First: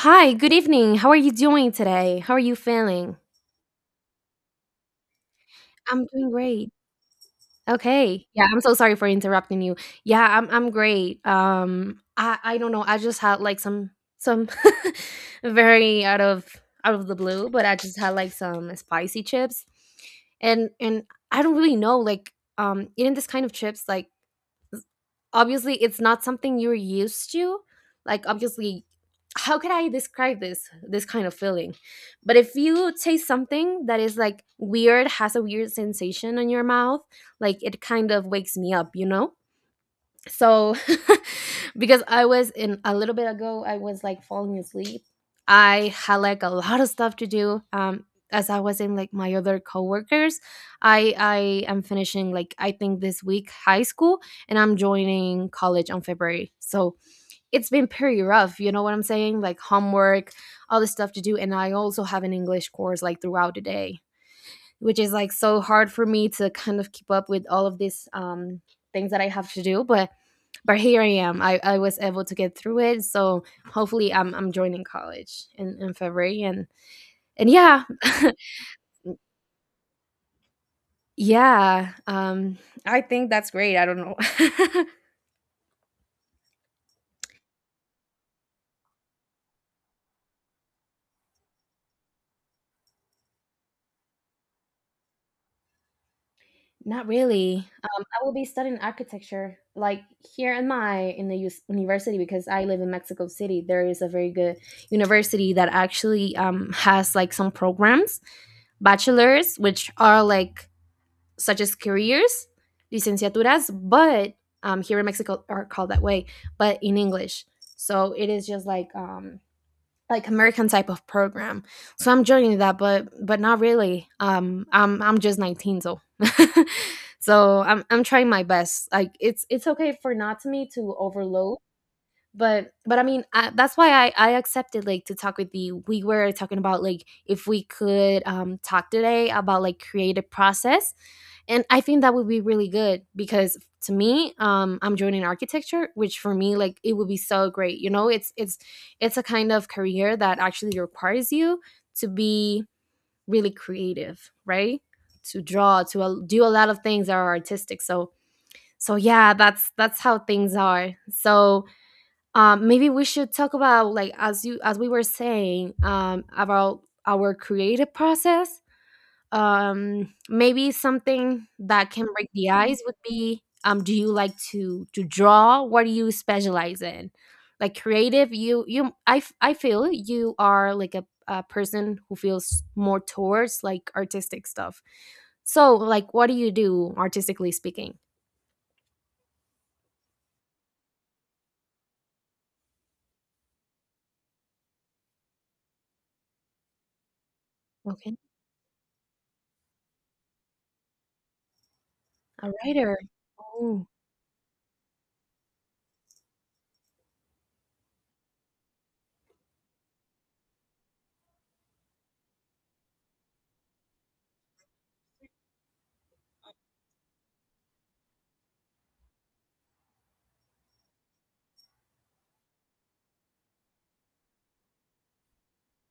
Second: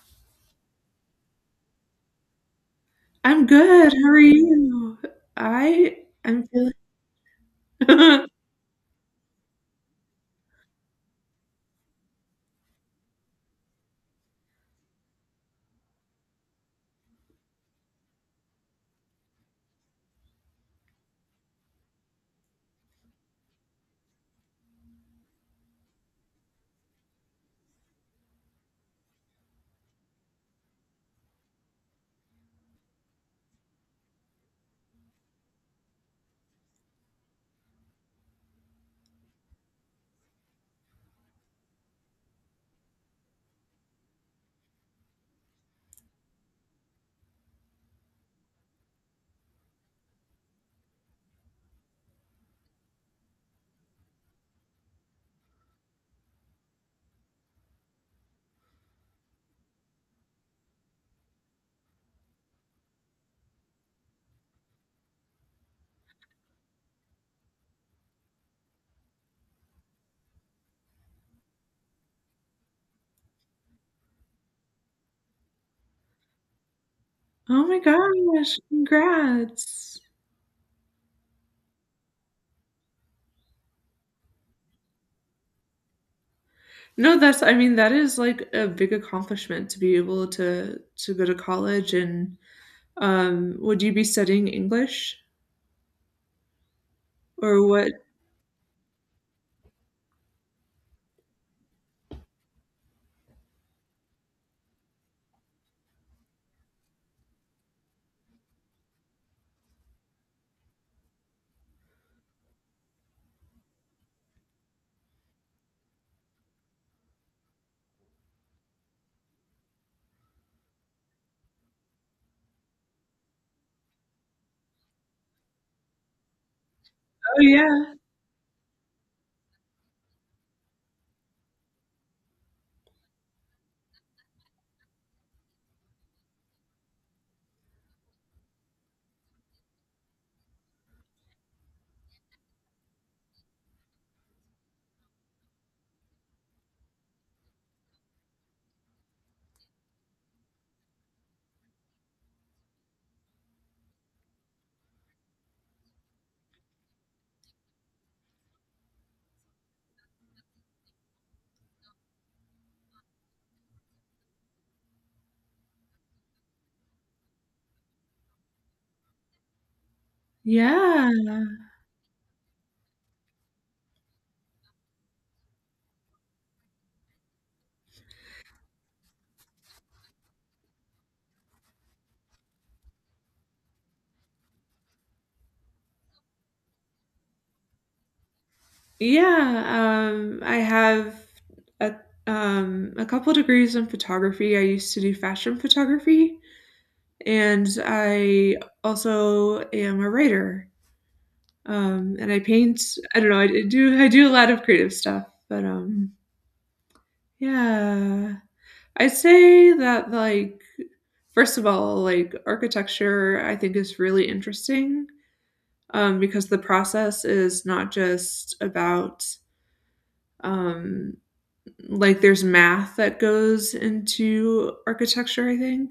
Hi, good evening. How are you doing today? How are you feeling? I'm good. How are you? I I'm doing am great. feeling Okay. Yeah, I'm so sorry for interrupting you. Yeah, I'm great. I don't know. I just had like some very out of the blue, but I just had like some spicy chips. And I don't really know, like eating this kind of chips, like obviously it's not something you're used to. Like obviously, how can I describe this kind of feeling? But if you taste something that is like weird, has a weird sensation in your mouth, like it kind of wakes me up, you know. So because I was, in a little bit ago I was like falling asleep. I had like a lot of stuff to do, as I was in like my other coworkers. I am finishing, like I think this week, high school, and I'm joining college on February. So it's been pretty rough, you know what I'm saying, like homework, all the stuff to do. And I also have an English course like throughout the day, which is like so hard for me to kind of keep up with all of these things that I have to do. But here I am. I was able to get through it. So hopefully I'm joining college in February and Oh my yeah. gosh, congrats. Yeah. I think that's great. I don't know. No, that's I mean, that is like a big accomplishment to be able to go to college and, would you be studying English Not or really. what? I will be studying architecture, like here in my, in the us- university, because I live in Mexico City. There is a very good university that actually has like some programs, bachelors, which are like such as careers, licenciaturas, but here in Mexico are called that way, but in English. So it is just like American type of program. So I'm joining that, but not really. I'm just 19. So Oh so I'm yeah. I'm trying my best. Like it's okay for not me to overload. But I mean, that's why I accepted, like, to talk with you. We were talking about like if we could talk today about like creative process, and I think that would be really good. Because to me, I'm joining architecture, which for me, like, it would be so great, you know. It's it's a kind of career that actually requires you to be really creative, right? To draw, to do a lot of things that are artistic. So yeah, that's how things are. So maybe we should talk about, like, as you, as we were saying, about our creative process. Maybe Yeah. something that can break the ice would be, do you like to draw? What do you specialize in, like, creative? I feel you are like a person who feels more towards like artistic stuff. So like what do you do artistically speaking? Yeah, I have a a couple degrees in photography. I used to do fashion photography, and Okay. I also am a writer. And I A paint. writer. I don't know. I Oh, do. I do a lot of creative stuff, but yeah, I'd say that, like, first of all, like architecture, I think is really interesting, because the process is not just about, um, like, there's math that goes into architecture. I think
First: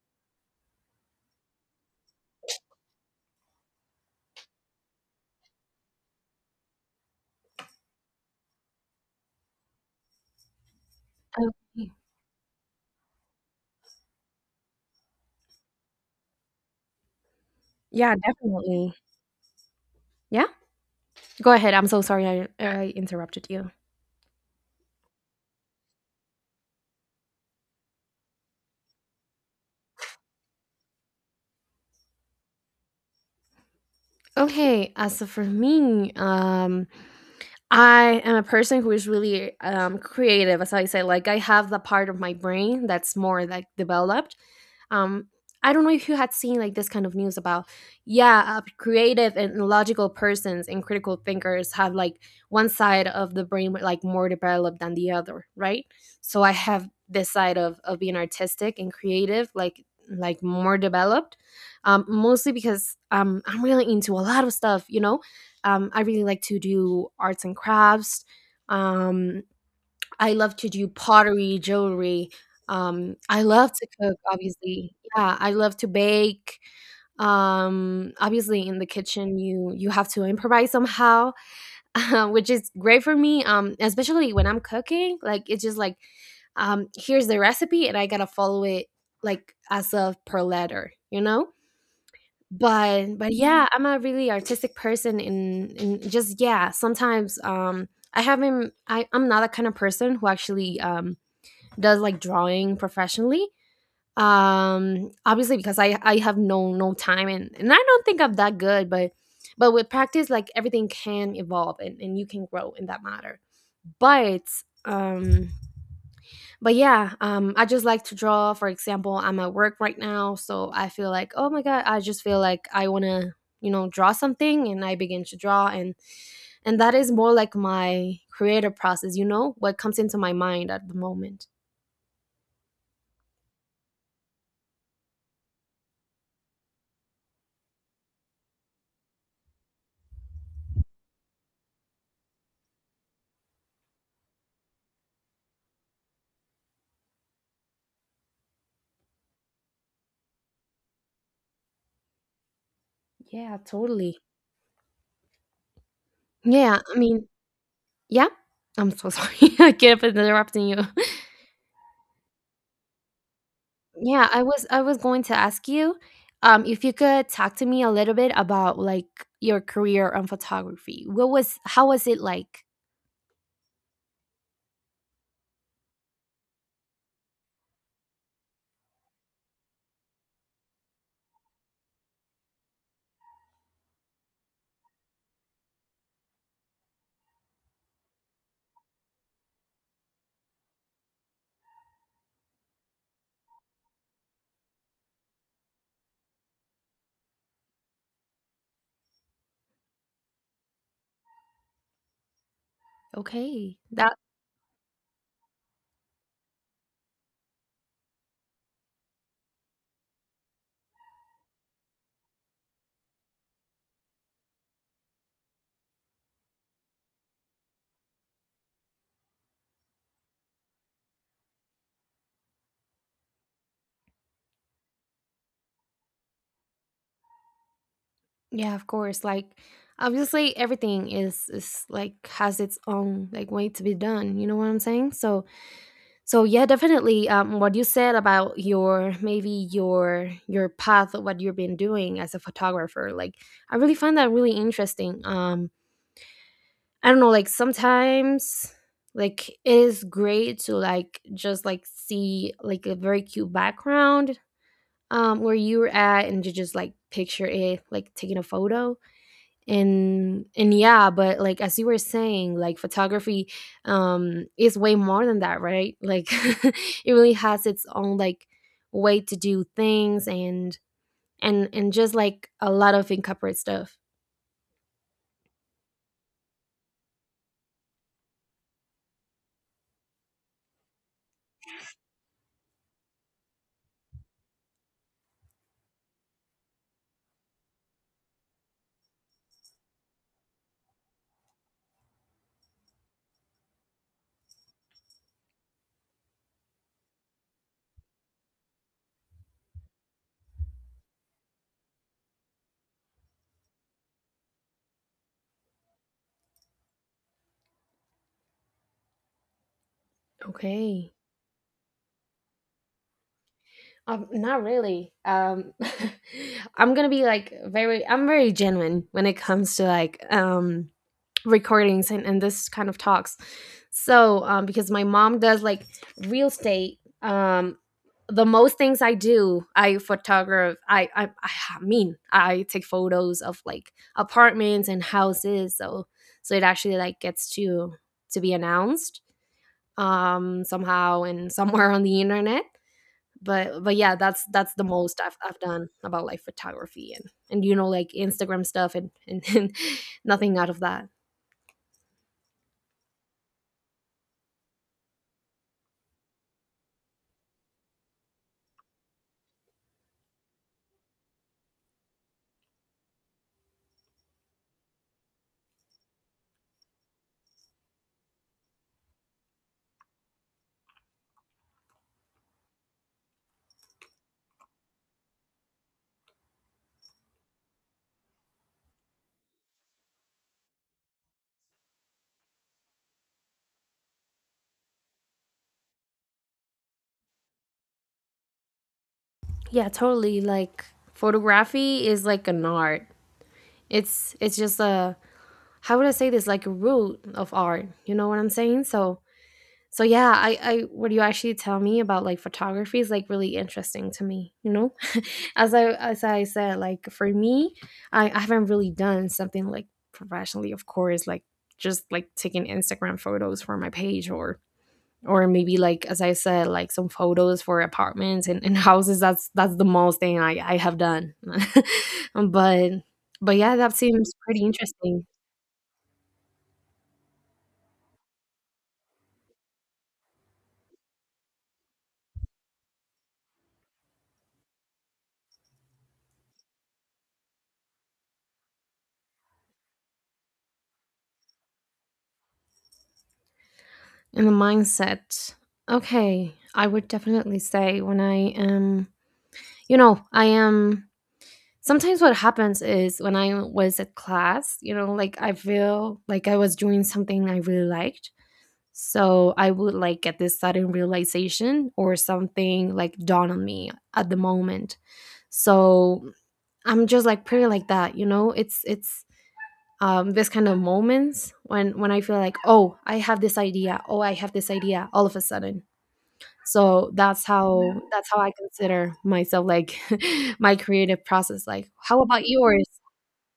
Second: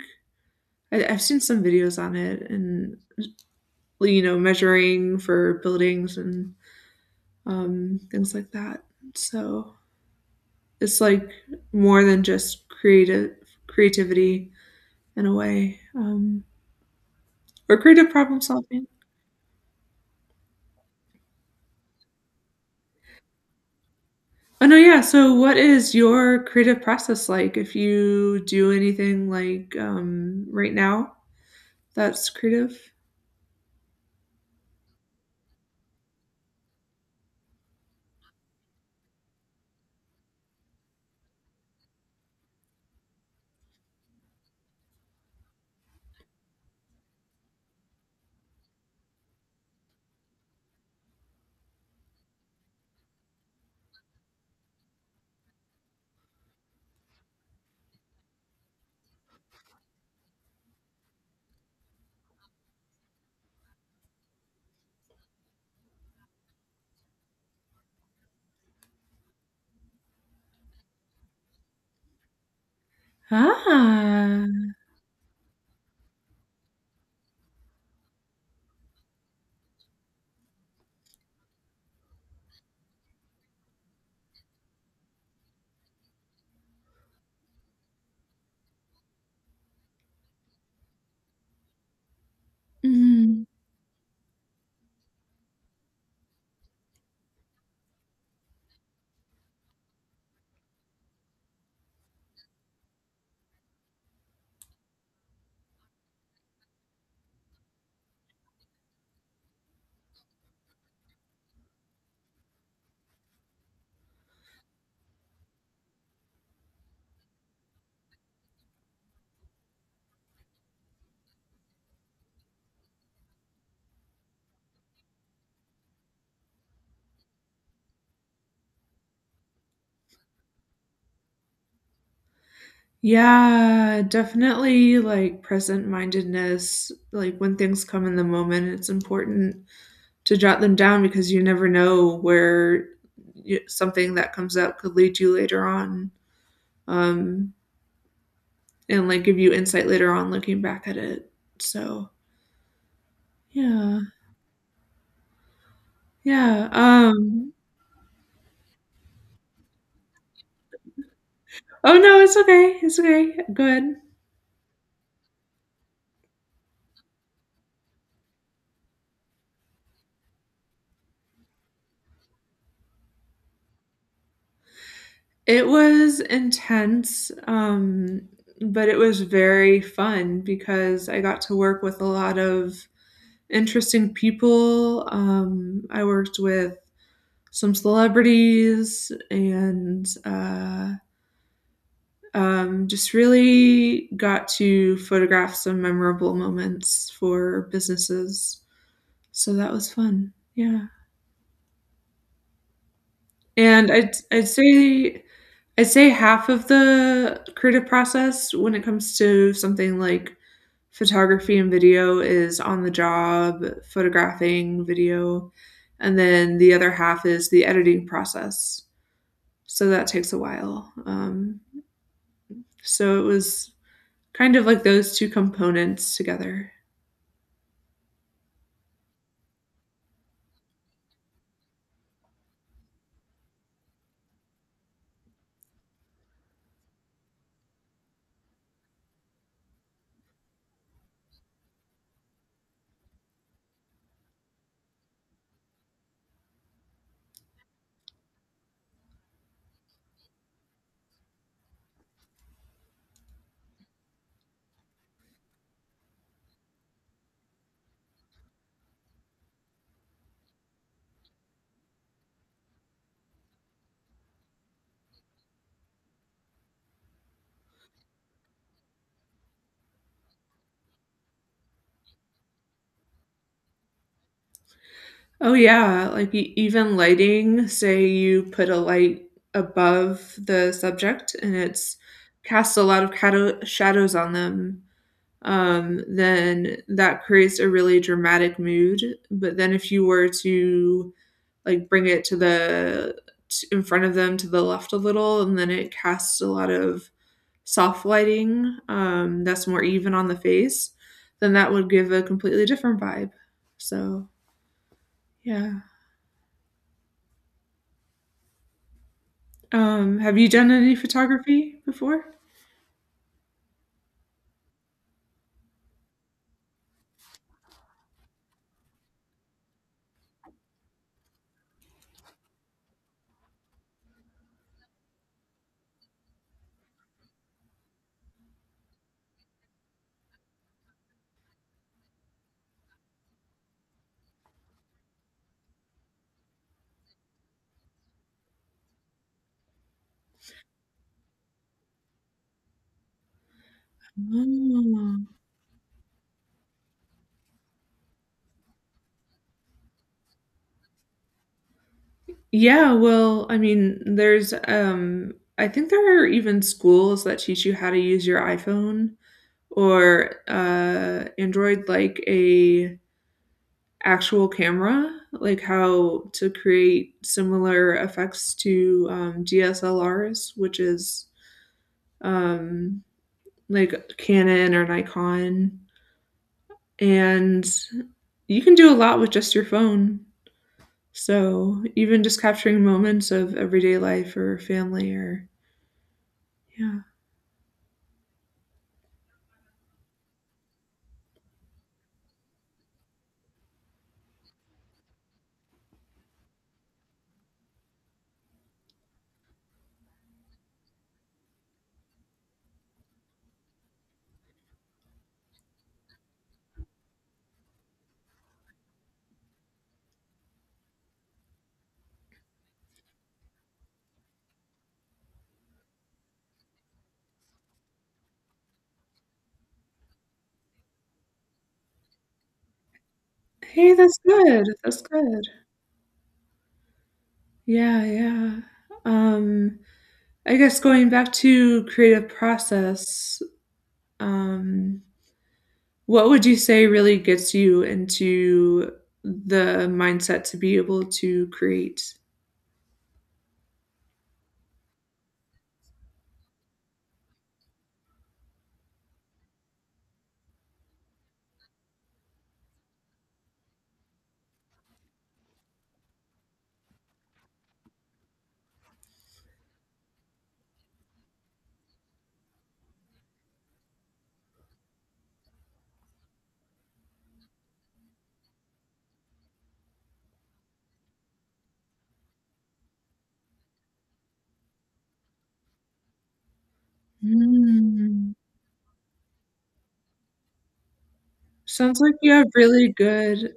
I've seen some videos on it, and, measuring for buildings and, things like that. So it's like okay. more than just creative creativity, in a way, or creative Yeah, problem solving. definitely. Yeah. Go ahead. I'm so sorry, I interrupted you. Oh no, yeah. So, what is your creative process like? If you do anything like, right now, that's creative. Okay, as for me, I am a person who is really, creative, as I say. Like I have the part of my brain that's more like developed. Um, I don't know if you had seen like this kind of news about, yeah, creative and logical persons and critical thinkers have like one side of the brain like more developed than the other, right? So I have this side of being artistic and creative, like more developed, mostly because, I'm really into a lot of stuff, you know. Um, I really like to do arts and crafts. Um, I love to do pottery, jewelry. I love to cook, Ah, obviously. Yeah, I love to bake. Obviously, in the kitchen, you have to improvise somehow, which is great for me. Especially when I'm cooking, like it's just like, here's the recipe, and I gotta follow it like as of per letter, you know. But mhm. yeah, I'm a really artistic person in just, yeah, sometimes, I haven't, I'm not that kind of person who actually does like drawing professionally. Um, obviously because I have no time, and I don't think I'm that good. But with practice, like, everything can evolve, and you can grow in that matter. But um but yeah, I just like to draw. For example, I'm at work right now, so I feel like, oh my god, I just feel like I wanna, you know, draw something, and I begin to draw, and that is more like my creative process. You know, what comes into my mind at the moment. Yeah, definitely like present mindedness. Like when things come in the moment, it's important to jot them down, because you never know where something that comes up could lead you later on, um, and like give you insight later on looking back at it. So Yeah, yeah, totally. yeah. Yeah, I mean, Um, yeah. I'm so sorry. I keep interrupting you. oh no, it's okay. It's okay. Go ahead. Yeah, I was going to ask you if you could talk to me a little bit about like your career on photography. What was, how was it like? It was intense, but it was very fun because I got to work with a lot of interesting people. I worked with some celebrities and, just really got to photograph some memorable moments for businesses. So that was fun. Yeah. Okay. And I'd, That, I'd say I'd say half of the creative process, when it comes to something like photography and video, is on the job, photographing, video, and then the other half is the editing process. So that takes a while. So it was kind of like those two components together. yeah, of course. Like obviously everything is like, has its own like way to be done. You know what I'm saying? So so yeah, definitely, what you said about your, maybe your path of what you've been doing as a photographer, like I really find that really interesting. Um, I don't know, like sometimes, like, it is great to like just like see like a very cute background, um, where you were at, and you just like picture it, like taking a photo. And yeah, but like as you were saying, like photography, um, is way more than that, right, like. It really has its own like way to do things, and just like a lot of incorporate stuff. Oh yeah, like even lighting, say you put a light above the subject and it's casts a lot of shadows on them, then that creates a really dramatic mood. But then if you were to, like, bring it to the in front of them, to the left a little, and then it casts a lot of soft lighting, that's more even on the face, then that would give a completely different vibe. So yeah. Have you done any Okay. photography before? Um, not really. Um, I'm gonna be like very, I'm very genuine when it comes to like, um, recordings, and this kind of talks. So, because my mom does like real estate, the most things I do, I photograph. I mean, I take photos of like apartments and houses. So so it actually like gets to be announced, um, somehow, and somewhere on the internet. But yeah, that's the Oh, most I've done about like photography. And you know, like Instagram stuff, and, and nothing out of that. yeah, well, I mean, there's, I think there are even schools that teach you how to use your iPhone or, Android like a actual camera, like how to create similar effects to, DSLRs, which is, um, like Canon or Nikon, and you can do a lot with just your phone. So even just capturing moments of everyday life or family or, yeah. Yeah, totally. Like photography is like an art. It's just a, how would I say this? Like a root of art. You know what I'm saying? So so yeah, I, what you actually tell me about like photography is like really interesting to me. You know, as I said, like for me, I haven't really done something like professionally, of course, like just like taking Instagram photos for my page, or maybe like as I said, like some photos for apartments and houses. That's the most thing I have done. but but yeah, Hey, that that's seems pretty good, that's interesting. good. Yeah, yeah. Um, I guess going back to creative process, um, what would you say really gets you into the mindset to be able to create? And the mindset, okay. I would definitely say when I am, you know, I am. Sometimes what happens is when I was at class, you know, like I feel like I was doing something I really liked, so I would like get this sudden realization, or something like dawn on me at the moment. So I'm just like pretty like that, you know. It's um, this kind of moments when I feel like, oh, I have this idea, oh, I have this idea, all of a sudden. So that's how that's Mm. how I consider myself, like, my creative process. Like, Sounds like how you about have yours? really good,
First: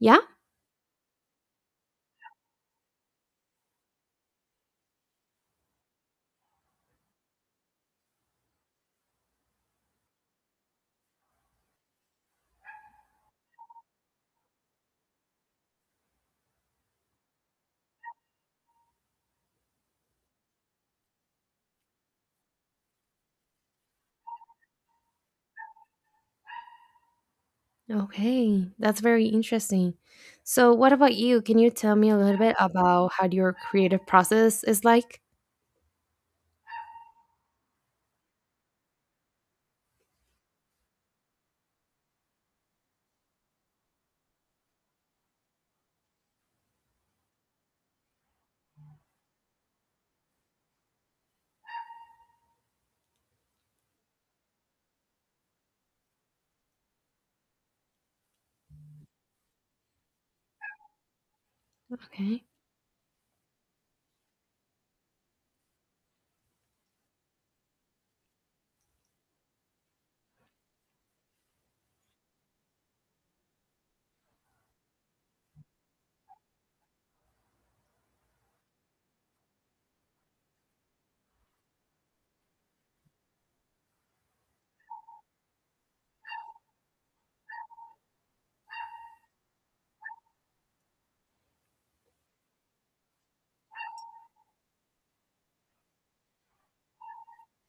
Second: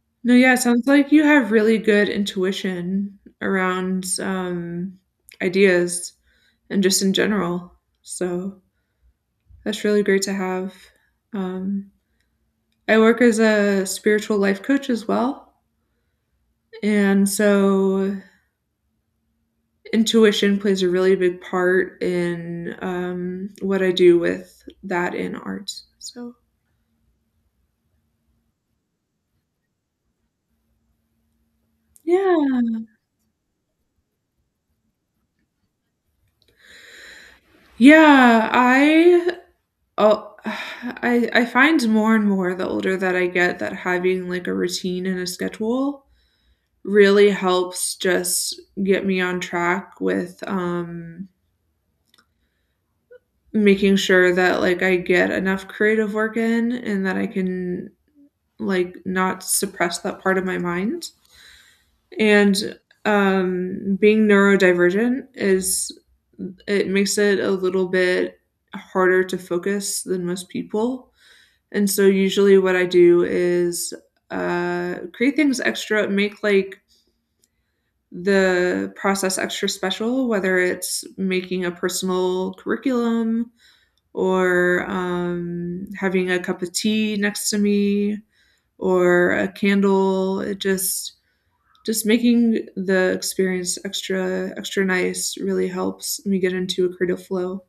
Yeah. no, yeah, sounds like you have really good intuition around, ideas and just in general, so that's really great to have. Um, I work as a spiritual life coach as well. And so intuition plays a really big part in, what I do with that in art. So, Okay, that's very interesting. So what about you, can you tell me a little bit yeah. about how your creative process is like? Yeah, I. Oh, I find more and more, the older that I get, that having like a routine and a schedule really helps just get me on track with, making sure that, like, I get enough creative work in and that I can, like, not suppress that part of my mind. Okay. And, being neurodivergent, is it makes it a little bit harder to focus than most people. And so usually what I do is, create things extra, make like the process extra special, whether it's making a personal curriculum or, having a cup of tea next to me or a candle. It just making the experience extra extra nice really helps me get into a creative flow.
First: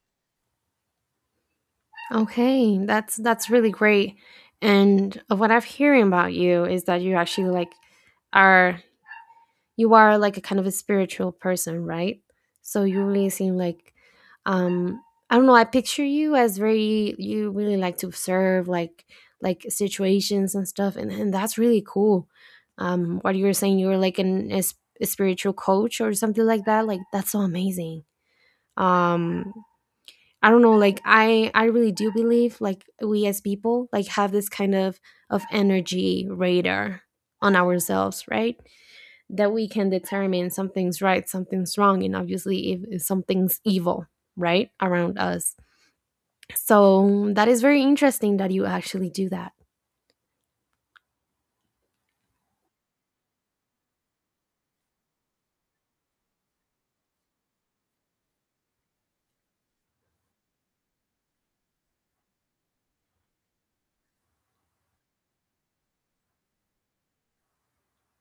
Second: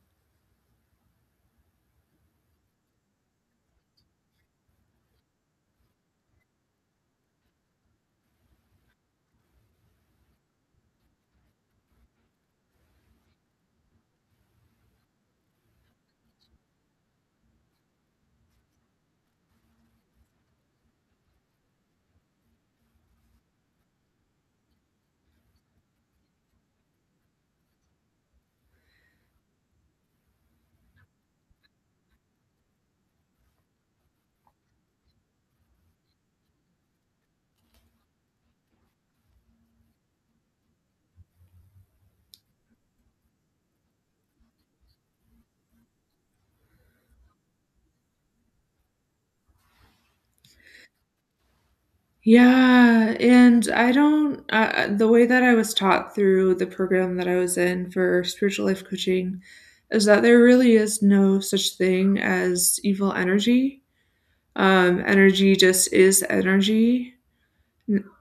Okay, that's really great. And of what I've hearing about you is that you actually like are, you are like a kind of a spiritual person, right? So you really seem like, um, I don't know, I picture you as very, you really like to observe like situations and stuff, and that's really cool. Um, what you were saying, you were like an a spiritual coach or something like that, like that's so amazing. Um, I don't know, like I really do believe like we as people like have this kind of energy radar on ourselves, right? That we can determine something's right, something's wrong, and obviously if something's evil, right, around us. So that is very interesting that you actually do that. Yeah, and I don't, the way that I was taught through the program that I was in for spiritual life coaching is that there really is no such thing as evil energy. Energy just is energy.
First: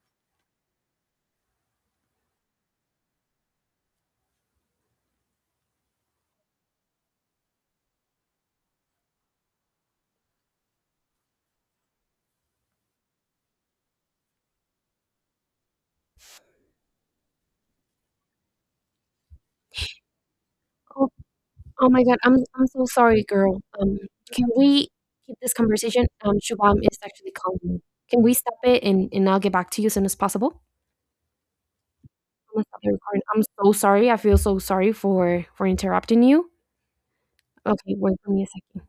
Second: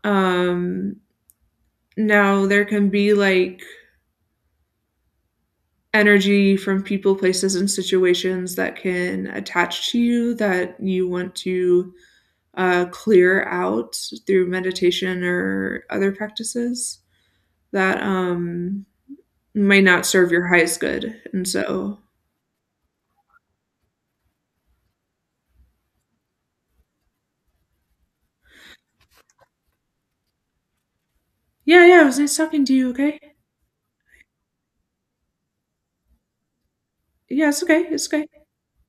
Um, now there can be like energy from people, places, and situations that can attach to you that you want to, clear out through meditation or other practices that, may not serve your highest Oh, good. And oh so, my god, I'm so sorry, girl. Can we keep this conversation? Shubham is actually calling me. Can we stop it, and I'll get back to you as soon as possible? yeah, yeah, it was nice I'm gonna talking to stop you. the Okay. recording. I'm so sorry. I feel so sorry for interrupting you. Yeah, it's okay. Okay, It's wait okay. for me a second.